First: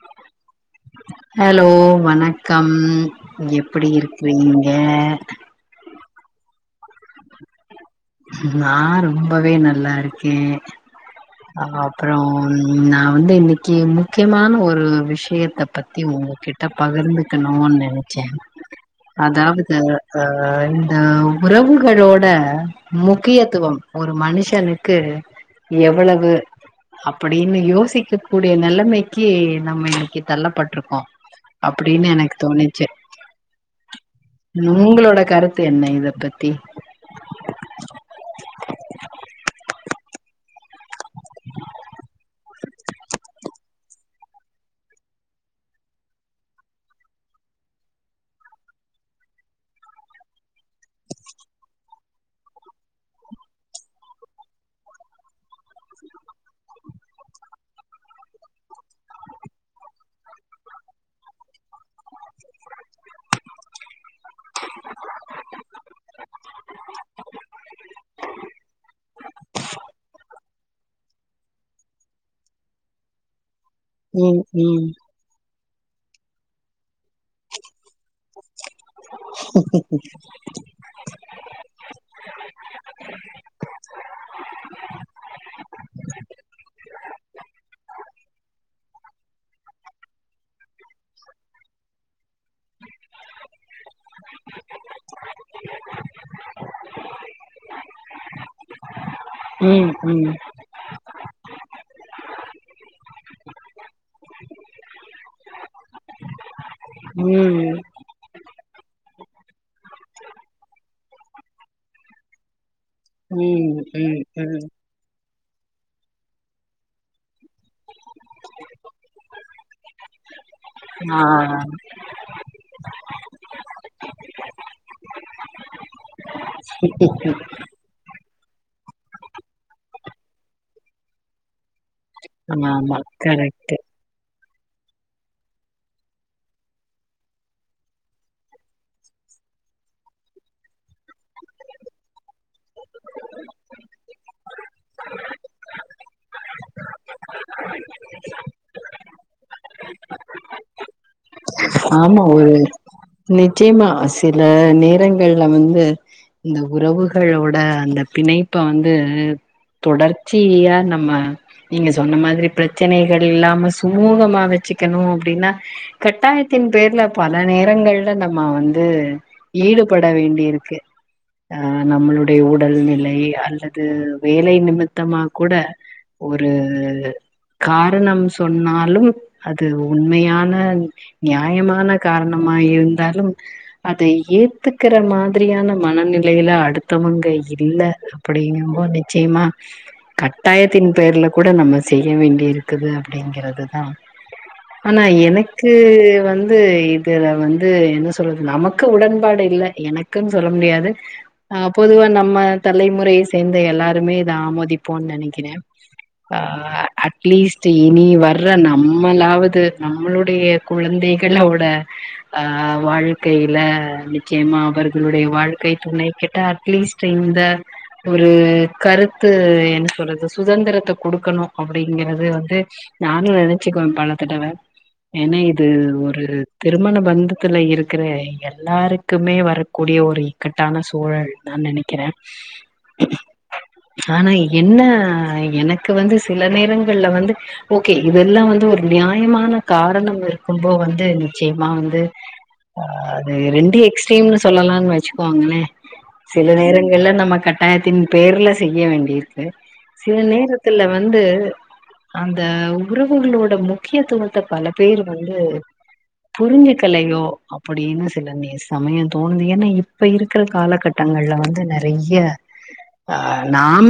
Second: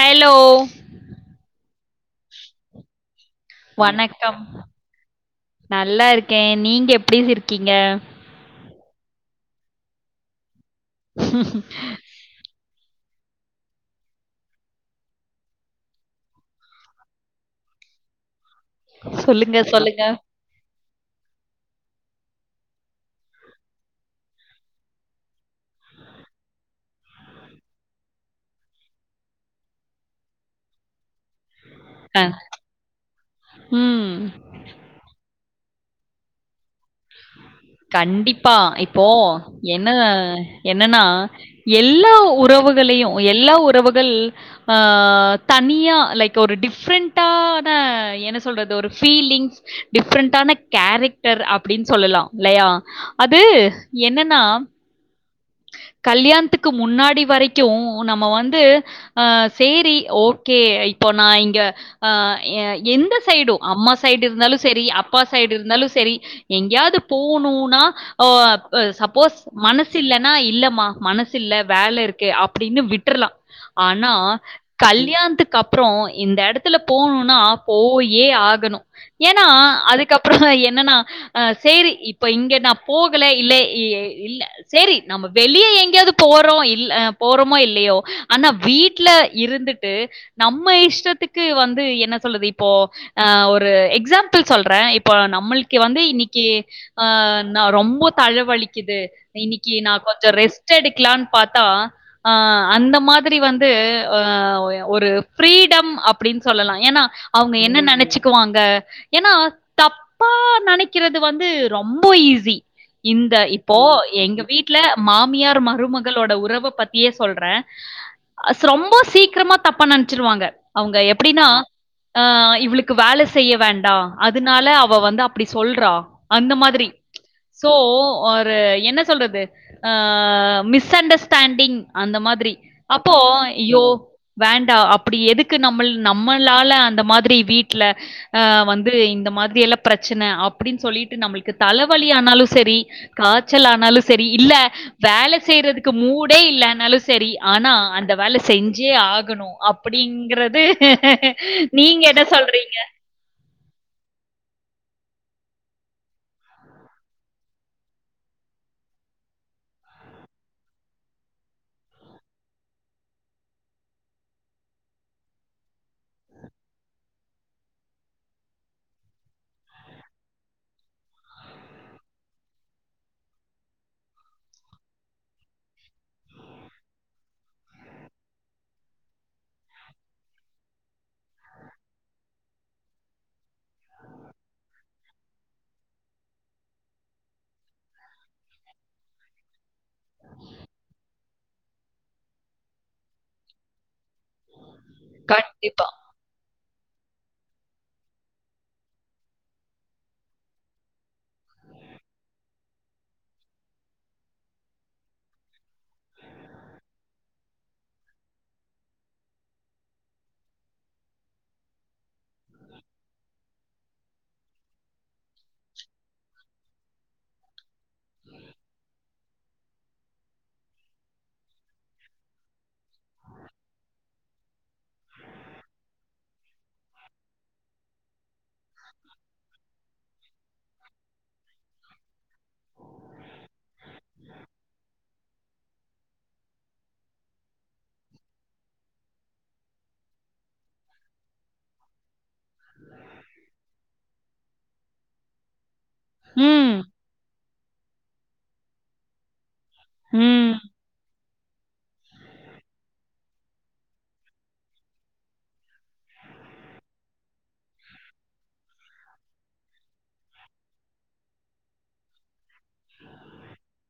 Hello! Hello வணக்கம் எப்படி வணக்கம். இருக்றீங்க கே நீங்க எப்டி இருக்கீங்க நா ரொம்பவே நல்லாருக்கே ஆ அப்றோம் நா வந்து இன்னைக்கு முக்கியமான ஒரு விஷயத்த பத்தி உங்ககிட்ட பகிர்ந்துக்கணுன் நெனச்ச சொல்லுங்க, அதாவுது சொல்லுங்க. அ உறவுகளோட முக்கியத்துவம் ஒரு மனுஷனுக்கு எவ்வள வு அப்படின்னு யோசிக்க கூடிய நெலைமைக்கு நம்ம இன்னைக்கு தள்ளப்பட்ருக்கோ அப்படின்னு அ. எனக்கு தோணிச்சு ம். உங்களோட கருத் து என்ன இத பத்தி கண்டிப்பா இப்போ என்ன என்னனா எல்லா உறவுகளையு எல்லா உறவுகள் ஆஹ் தனியா லைக் ஒரு டிஃப்ரெண்டான என்ன சொல்றது ஒரு ஃபீலிங் டிஃப்ரெண்டான கேரெக்டர் அப்டின் சொல்லலா லையா அது என்னன்னா கல்யாண்த்துக்கு முன்னாடி வரைக்கு நம்ம வந்து அஹ் சேரி ஓகே இப்போ நா இங்க அஹ் எ எந்த சைடு அம்மாஸ் சைடு இருந்தாலு சரி அப்பா சைடு இருந்தாலு சரி கியாது போனூனா ஓ அப் சப்போஸ் மனசில்லனா அ இல்லமா மனசில்ல வேல இருக்கு அப்டின்னு விட்றலா ஆனா ம் ம் கல்யாண்த்துக்கப் ப்றோ இந்த எடத்துல போணுனா போய் ஏ ஆகணு ஏனா அதுக்கப்றொதா என்னனா சிரி இப்ப இங்க நா போகல இலே இ இல்ல சேரி நம்ம வெளிய எங்கெயாது போறோ இல் அ போறமோ இல்லையொ ஆனா வீட்ல இருந்துட்டு நம்ம இஷ்டத்துக்கு வந்து என்ன சொல்றது இப்போ ஆ ஒரு எக்ஸாம்பிள் சொல்றே இப்பொ நம்மல்க்கு வந்து இனி ஈ ஆஹ் நா ரொம்ப தலவலிக்கிது இன்னிக்கி ம், நா கொஞ்சொ ம், ரெஸ்ட் எடுக்லான் பாத்தா அ அந்த மாதிரி வந்து அ ஒரு ஃப்ரீடம் அப்டின்ஸ் சொல்லலா ஏனா அவுங்க ம், என்ன நெனச்சிக்குவாங் க எனா தப்பா நெனைக் கிறது வந்து ரொம்பொ ஈஸி இந்த இப்போ ம், ம், எங்க ம். வீட்ல மாமியார் மருமகளோட உறவ பத்தியே சொல்றே ஸ்ரொம்பொ சீக்ரமா தப்பா நெனச்சிருவாங்க அவுங்க ஆ. எப்டினா ஆஹ் இவ்ளுக்கு வேலை செய்ய வேண்டா அதுனால அவ வந்து அப்டி சொல்றா அந்த மாதிரி சோ அ ப என்ன சொல்றது அ மிஸ் அண்டர்ஸ்டேண்டிங் அந்த மாதிரி ஆமா. அப்போ கரெக்ட்டு. யோ வேண்டா அப்டி எதுக்கு நம்மள் நம்மளால அந்த மாதிரி வீட்ல ஆஹ் வந்து இந்த மாத்ரி எல்லா பிரச் சன அப்டின் சொல்லிட்டு நம்ளுக்கு தலவலி ஆனாலு செரி காச்சல் ஆனாலு செரி இல்ல வேல செய்றதுக்கு மூடே இல்லேனாலு செரி ஆனா அந்த வேல செஞ்சே ஆக் கணு அப்டிங்றது ஆமா ஒரு நிச்சயமா சில நே ரங்கள்ல வந்து இந்த உறவுகளோட அந்த பிணைப்ப வந்து தொடர்ச்சியா நம்ம நீங்க சொன்ன மாதிரி பிரச்சனைகள் இல்லாம சுமூகமா வச்சுக்கணு அப்படின்னா கட்டாய த்தின் பேர்ல பல நேரங்கள்ல நம்ம வந்து ஈடுபட வேண்டியிருக்கு ஆஹ் நம்மளுடைய உடல் நிலை அல்லது வேலை நிமித்தமா கூட ஒரு காரணம் சொன்னாலும் அது உண்மையான நியாயமான காரணமா இருந்தாலும் அதை ஏத்துக்கிற மாதிரியான மனநிலையில அடுத்தவங்க இல்ல அப்பிடீங்கும்போது ச்சயமா கட்டாயத்தின் பேர்ல கூட நம்ம செய்ய வேண்டி இருக்குது அப்டிங்றதுதா ஆனா எனக்கு கண்டிப்பா. வந்து இதுல வந்து என்ன சொல்து நமக்கு உடன்பாடு இல்ல எனக்குன் சொல்ல முடியாது அஹ் பொதுவா நம்ம தலைமுறையை சேர்ந்த எல்லாருமே இத ஆமோதிப்போன் நெனைக்கிறே ஆஹ் அட்லீஸ்ட் இனி வர்ற நம்மளாவது நம்மளுடைய குழந்தை கெல்லாவோட அ வாழ்க்கையில நிச்சயமா அவர்களுடைய வாழ்க்கை துணை கிட்ட அட்லீஸ்ட் இந்த ஒரு கருத்து என்ன சொல்றது சுதந்திரத்த குடுக்கணு அப்டிங்கறது வந்து நானு நெனச்சுக்குவே பல தடவ ஏனா இது ஒரு திருமண பந்தத்துல இருக்கிற எ ல்லாருக்குமே வரக்கூடிய ஒரு இ கட்டான சூழல் தா நெனைக்கிறே ஆனா என்ன எனக்கு வந்து சில நேரங்கள்ல வந்து ஓகே இதெல்லா வந்து ஒரு நியாயமான காரணம் இருக்கும்போ வ ந்து நிச்சயமா வந்து அது ரெண்டு எக்ஸ்ட்ரீம்னு ஸ் சொல்லலான் வெச்சுக்குவாங்ளே சில ம். நேரங்கள்ல நம்ம கட்டாயத்தின் பேர்ல செய்ய வேண்டியிருக்கு சில ம். நேரத்துல வந்து அந்த உறவுகளோட முக்கியத்துவத்த பல பேரு வந்து புரிஞ்சுக்கலையோ அப்படினு சில நெ சமயோ தோணுது ஏனா இப்ப இருக்கற காலகட்டங்கள்ல வந்து நெறைய்ய ஆ நாம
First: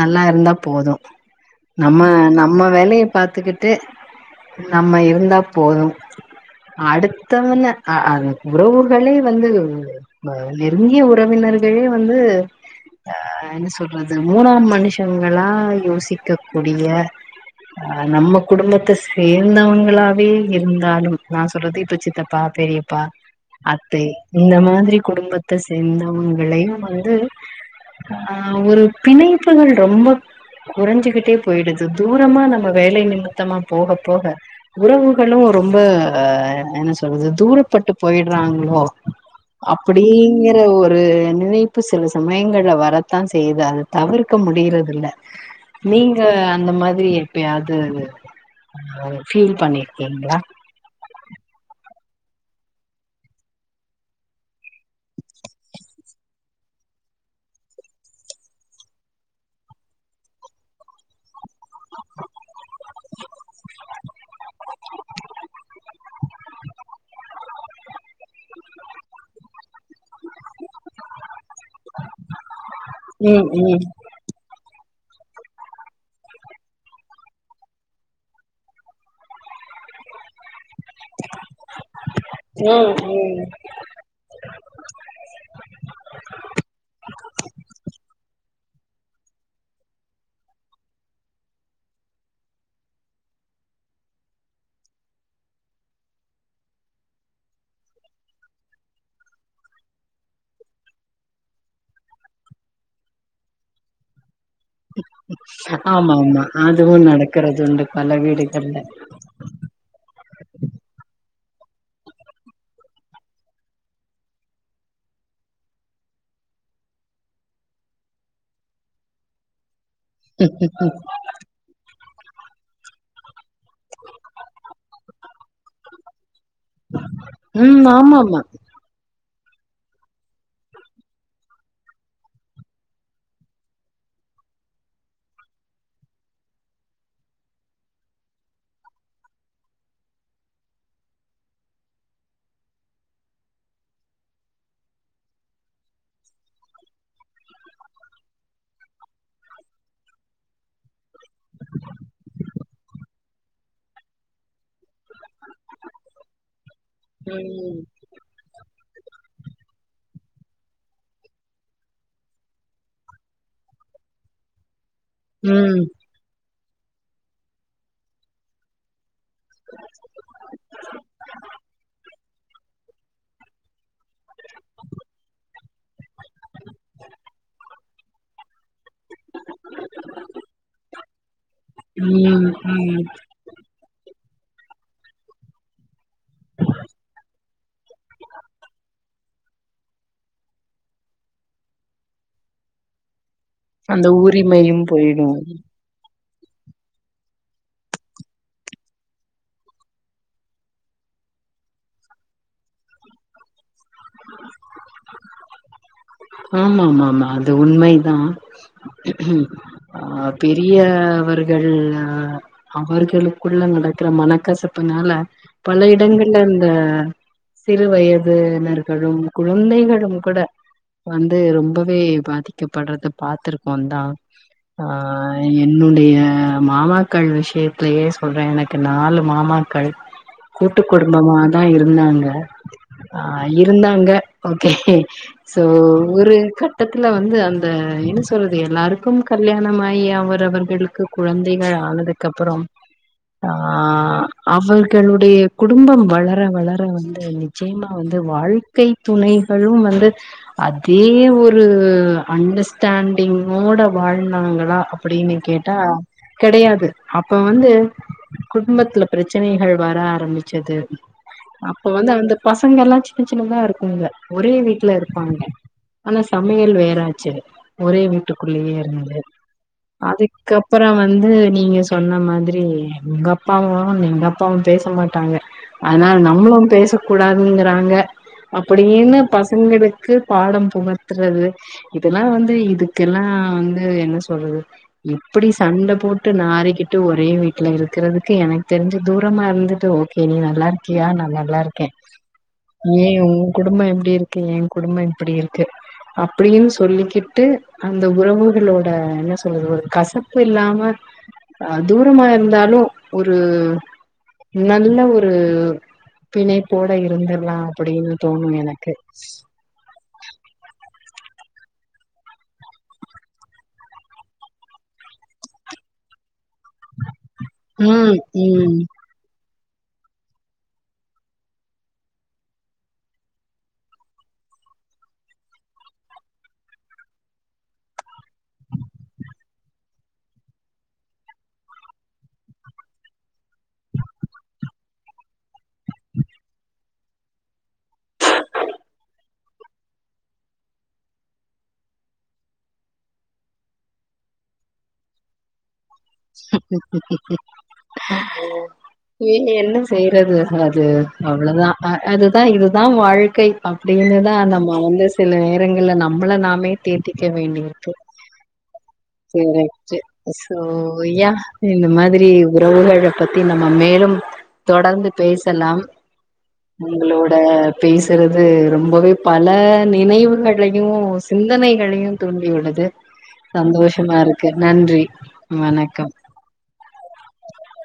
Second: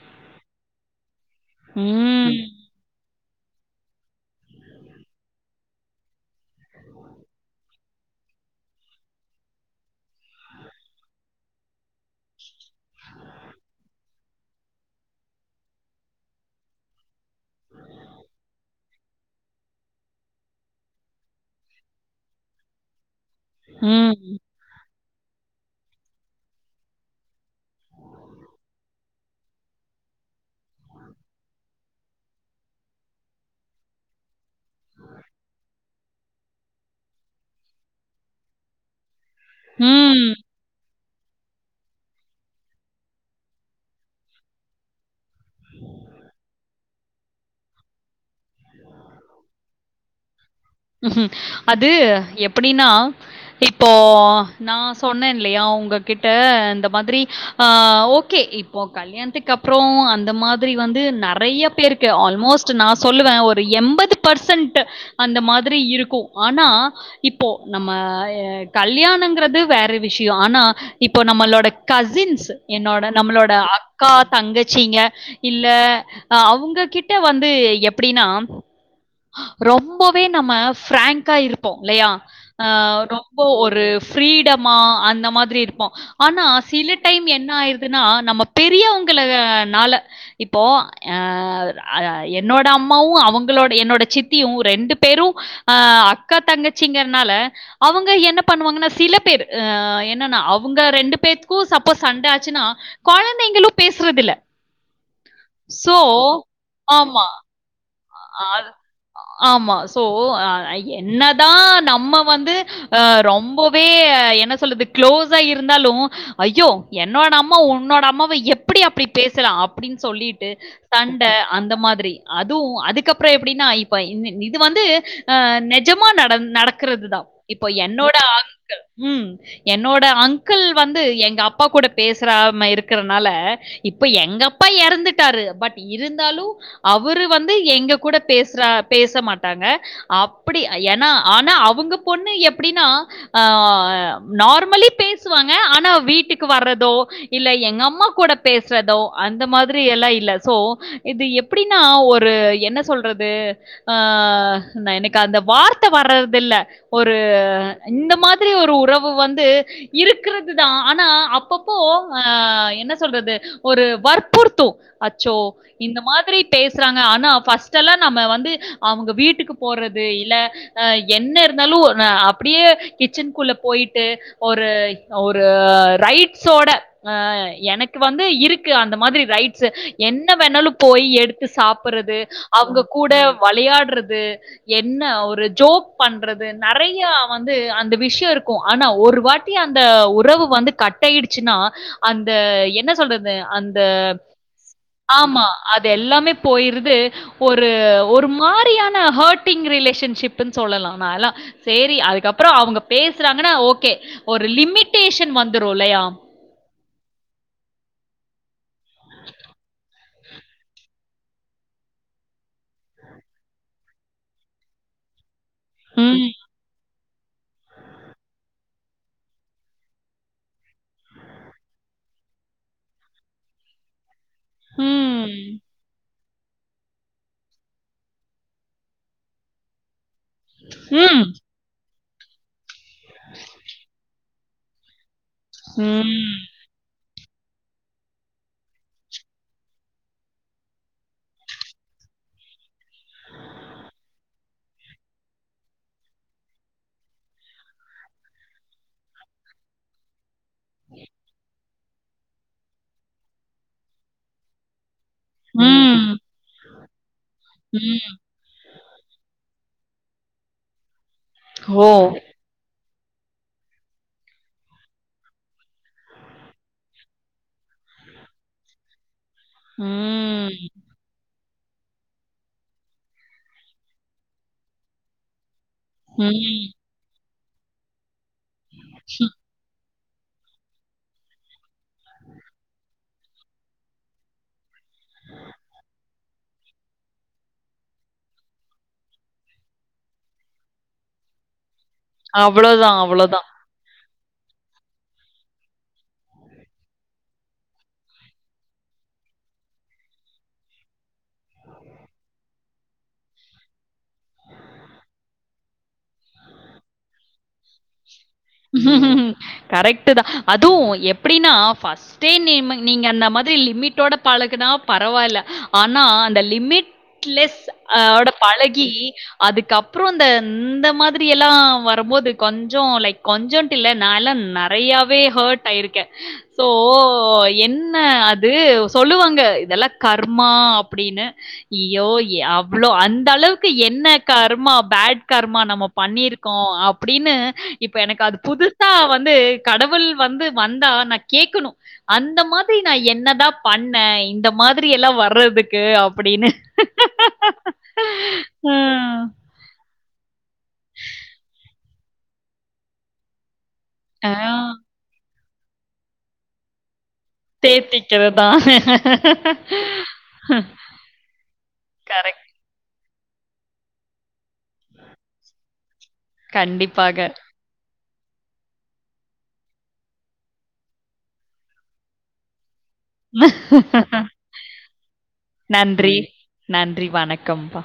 நல்லா இருந்தா போது நம்ம ம். ம். நம்ம வேலய பாத்துக்கிட்டு நம்ம இருந்தாப் போது அடுத்தவன அ அது உறவுகளே வந்து ம நெருங்கிய உறவினர்களே வந்து அ என்ன சொல்றது மூணாம் மனுஷங்களா யோசிக்க கூடிய அ நம்ம குடும்பத்த சேந்தவங்களாவே இருந்தாலும் நா சொல்றது இப்ப சித்தப்பா பெரியப்பா அத்தே ம். இந்த மாதிரி குடும்பத்த சேந்த அவுங்களையு வந்து அ ஒரு பிணைப்புகள் ரொம்ப குறைஞ்சுகிட்டே போயிடுது தூரமா நம்ம வேலை நிமித்தமா போக போக உறவு களு ரொம்ப என்ன சொல்றது தூரப்பட்டு போய்ட்றாங்ளோ ம். அப்பிடீங்கற ஒ ரு நினைப்பு சில சமயங்கள்ல வரத்தா செய்யுது அத தவிர்க்க முடிறதில்ல நீங்க அந்த மாதிரி எப்பயாது அ ஃபீல் பண்ணி கிங்ளா ம்‌ஹூ அது எப்பிடின்னா இப்போ நா சொன்னேன்லியா உங்ககிட்ட இந்த மாதிரி ஆஹ் ஓகே இப்போ கல்யாண்த்துக்கு அப்பறோ அந்த மாதிரி வந்து நறைய பேருக்கு ஆல்மோஸ்ட் நா சொல்லுவே ஒரு எம்பது பர்சன்ட் அந்த மா திரி இருக்கு ஆனா இப்போ நம்ம ய கல்யாணங்கிறது வேற விஷ்யோ ஆனா இப்போ நம்மளோ ட கசின்ஸ் என்னோட ம் நம்மளோட ம் அக்கா தங்க ச்சிங்க இல்ல அவுங்க கிட்ட வந்து எப்பிடின்னா ரொம்பவே நம்ம ஃப்ரேங்க்கா இருப்போ இல்லையா ம் ஆஹ் ரொம்ப ம் ஒரு ஃரீடமா அந்த மாதிரி இருப்போ ஆனா சில டைம் என்ன ஆயிருதுனா நம்ம பெரியவங்கள நால இப்போ அ அ என்னோட அம்மாவு அவங்களோ என்னோட சித்தியு ரெண்டு பேரு அஹ் அக்கா தங்கச்சிங்கர்னால அவுங்க என்ன பண்ணுவாங்கனா சில பேரு அ என்னன்னா அவுங்க ரெண்டு பேத்துக்கு சப்போஸ் சண்ட ஆச்சுனா கொழந்தைங்களு பேசுறதில்ல ஆமா ஆமா அதுவு நடக்கறது உண்டு அ பல அ அது வீடுகள்ல ஆமா சோ அ என் னதா நம்ம வந்து அ ரொம்பவே என்ன சொல்றது க்ளோஸா இருந்தாலு ஐயோ என்னோட அம்மா உன்னோட அம்மாவ எப்பிடி அப்பிடி பேசலா அ ப்டின் சொல்லிட்டு சண்ட அந்த மாதிரி து அதுக்கப்ற எ எப்டின்னா இப்ப இது வந்து ஆ நெஜமா நடந் நடக்கறதுதா இப்ப ம் என்னோட ஆமா ஆமா அங்கிள் ம் என்னோட அங்கிள் வந்து எங்க அப்பா கூட பேசுறாம இருக்கறனால இப்ப எங்க அப்பா எறந்துட்டாரு பட் இருந்தாலு அ வரு வந்து எங்க கூட பேசறா பேச மாட்டாங்க அப்படி ஏனா ஆனா அவுங்க பொண்ணு எப்டின்னா நார்மலி பேசுவாங்க ஆனா வீட்டுக்கு வர்றதோ இல்ல எங்க அம்மா கூட பேசறதோ அந்த மாதிரி எல்லா இல்ல சோ இது எப்படி ன்னா ஒரு என்ன சொல்றது ஆ எனக்கு அந்த வார்த்த வர்றதில்ல ஒரு ம் இந்த மாதிரி ஒரு உறவு வந்து இரு க்கறதுதா ஆனா அப்பப்போ ஆ என்ன சொல்றது ஒரு வற்புறுத்து அச்சோ ம் இந்த மாத்ரி பேஸ்றாங்க ஆனா ஃப்ர்ஸ்ட்னல்லா நம்ம வந்து அவங்க வீட் டுக்கு போறது இல்ல என்ன இருந்தாலு ந அப் ப்டியே கிச்சன்க்குள்ள போயிட்டு ஒரு ஒரு ரைட்ஸோட எனக்கு வந்து இருக்கு அந்த மாதுரி ரைட்ஸ் என்ன வேணாலும் போய் சாப்புறது ம் அவ்ங்க ம் கூட வளையாட்றது என்ன ஒரு ஜோக் பண்றது நறைய வந்து அந்த விஷிய இருக்கு ஆனா ஒரு வாட்டி அந்த உறவு வந்து கட்டாயிடுச்சுன்னா அந்த என்ன சொல்றது அந்த உரிமையும் போயிடு ஆமா அது எல்லாமே போயிருது ஒரு ஒரு மாரியான ஹேட்டிங் ரிலேஷன்ஷிப்புன் சொல்லலா சேரி அதுக்கப்றோ அவுங்க பேசறாங்கனா ஓகே ஓரு லிமிடேஷன் வந்துருல்லயா ஆமாமாமா அது உண்மைதா ஆ பெரிய அவர்கள் அவர்களுக்குள்ள நடக்குற மனக்கசப்புனால பல ம். இடங்கள் அந்த சிறு வயதுனர்களு குழந்தைகளும் கூட வந்து ரொம்பவே பாதிக்கப்பட்றத பாத்துருக்கோ தா ஆ ம். என்னுடைய அ மாமாக்கள் விஷயத்தயே சொல்ற எனக்கு நாலு மாமாக்கள் கூட்டு ம். ம். குடும்பமாதா இருந்தாங்க அ இருந்தாங்க ஓகே து ம், ஒரு ம். கட்ட துல வந்து அந்த என்ன சொல்றது எல்லாருக்கு கல்யாண ஆயி அவர் அவர்களுக்கு குழந்தைகள் ஆனதுக்கு அப்புற அ அவர்களுடைய குடும்பம் வளர வளர வந்து நிச்சயமா வந்து வாழ்க்கை துணைகளு வந்து அதே ஒரு அண்டர்ஸ்டாண்டிங்கோட வாழ்தாங்களா ப்டினு கேட்டா ம், கெடையாது அப்ப வந்து ம். குட்ம்பத்ல ப்ரச்சனைகள் வர ஆரம்மிச்சது ஓ! அப்போ வந்து அந்த பசங்கலா சி சின்ன சின்னதா இருக்குங்க ஒரே வீட்டுல இருப்பாங்க ஆனா சமையல் வேறாச்சு ஒரே வீட்டுக்குள்ளயே இருந்து ம், அதுக்கப்பற வந்து நீங்க சொன்ன மாதிரி உங்க அப்பாவு எங்க அப்பாவு பேச மாட்டாங்க அதனால ம். நம்மளும் பேசக்கூட துங்கிறாங்க அப்படின்னு பசங்களு க்கு பாடம் புகட்றது இதெல்லா வந்து இதுக்கெல்லா வந்து என்ன சொல்றது எப்படி சண்டை போட் ட்டு நாரிக்கிட்டு ஒரே வீட்டுல இருக்கிறதுக்கு எனக்கு தெரிஞ்சு தூரமா இருந்துட்டு ஓகே நீ நல்லா இருக்கியா நா நல்லா இருக் கே அவ்ளோதான், ஏ அவ்ளோதான். உங்க குடும்பம் எப்படி இருக் எங் குடும்பம் அப்படி இருக்கு அப்படின்னு சொல்லிக்கிட்டு அந்த உறவுகளோட என்ன சொல்றது ஒரு கசப்பு இல்லாம தூரமா இருந்தாலு ஒரு நல்ல ஒரு பிணைப்போட இருந்துடலா அப்படின்னு கரெக்ட் டு தா அதுவு எப்படின்னா ஃபஸ்ட்டே நீ நீங்க அந்த மாதிரி லிமிட்டோட பழகுனா பரவால்ல ஆனா அந்த லிமிட்லெஸ் ம் ஓட ம் பழகி அதுக்கப்பற இந்த இந்த மாதிரி எல்லா வரம்போது கொஞ்ச லைக் கொஞ்சன்ட்டு இல்ல நால்லாம் நறையாவே ஹர்ட் ஆயிருக்கே சோ என்ன அது சொல்லுவாங்க இதெல்லா கர்மா அப்படின்னு ஐயோ அவ்வளோ அந்த அளவுக்கு என்ன கர்மா பேட் கர்மா நம்ம பண்ணிருக்கோ அப்படின்னு இப்ப எனக்கு அது புதுசா வந்து கடவுள் வந்து வந்தா நா கேட்கணு அந்த மாதிரி நா என்னதா பண்ணே இந்த மாதிரி எல்லா வர்றதுக்கு அப் ம். ஏ என்ன செய்யறது அது அவ்வளதா அ அதுதா இதுதா வாழ்க்கை ஆ அப்படின்னுதா நம்ப வந்து சில நே ரங்கலா நம்மள நாமே தே தேத்திக்கறதா பொய்யா இந்த மாதிரி உறவுகள் பத்தி நம்ம மேலும் தொடர்ந்து பேசலாம் கண்டிப்பாக. உங்களோட பேச திருது ரொம்பவே பல நினைவுகளையு சிந்தனைகளையு தூண்டி உள்ளது சந்தோஷமா இருக்கு நன்றி வணக் றி நன்றி வணக்கம்ப்பா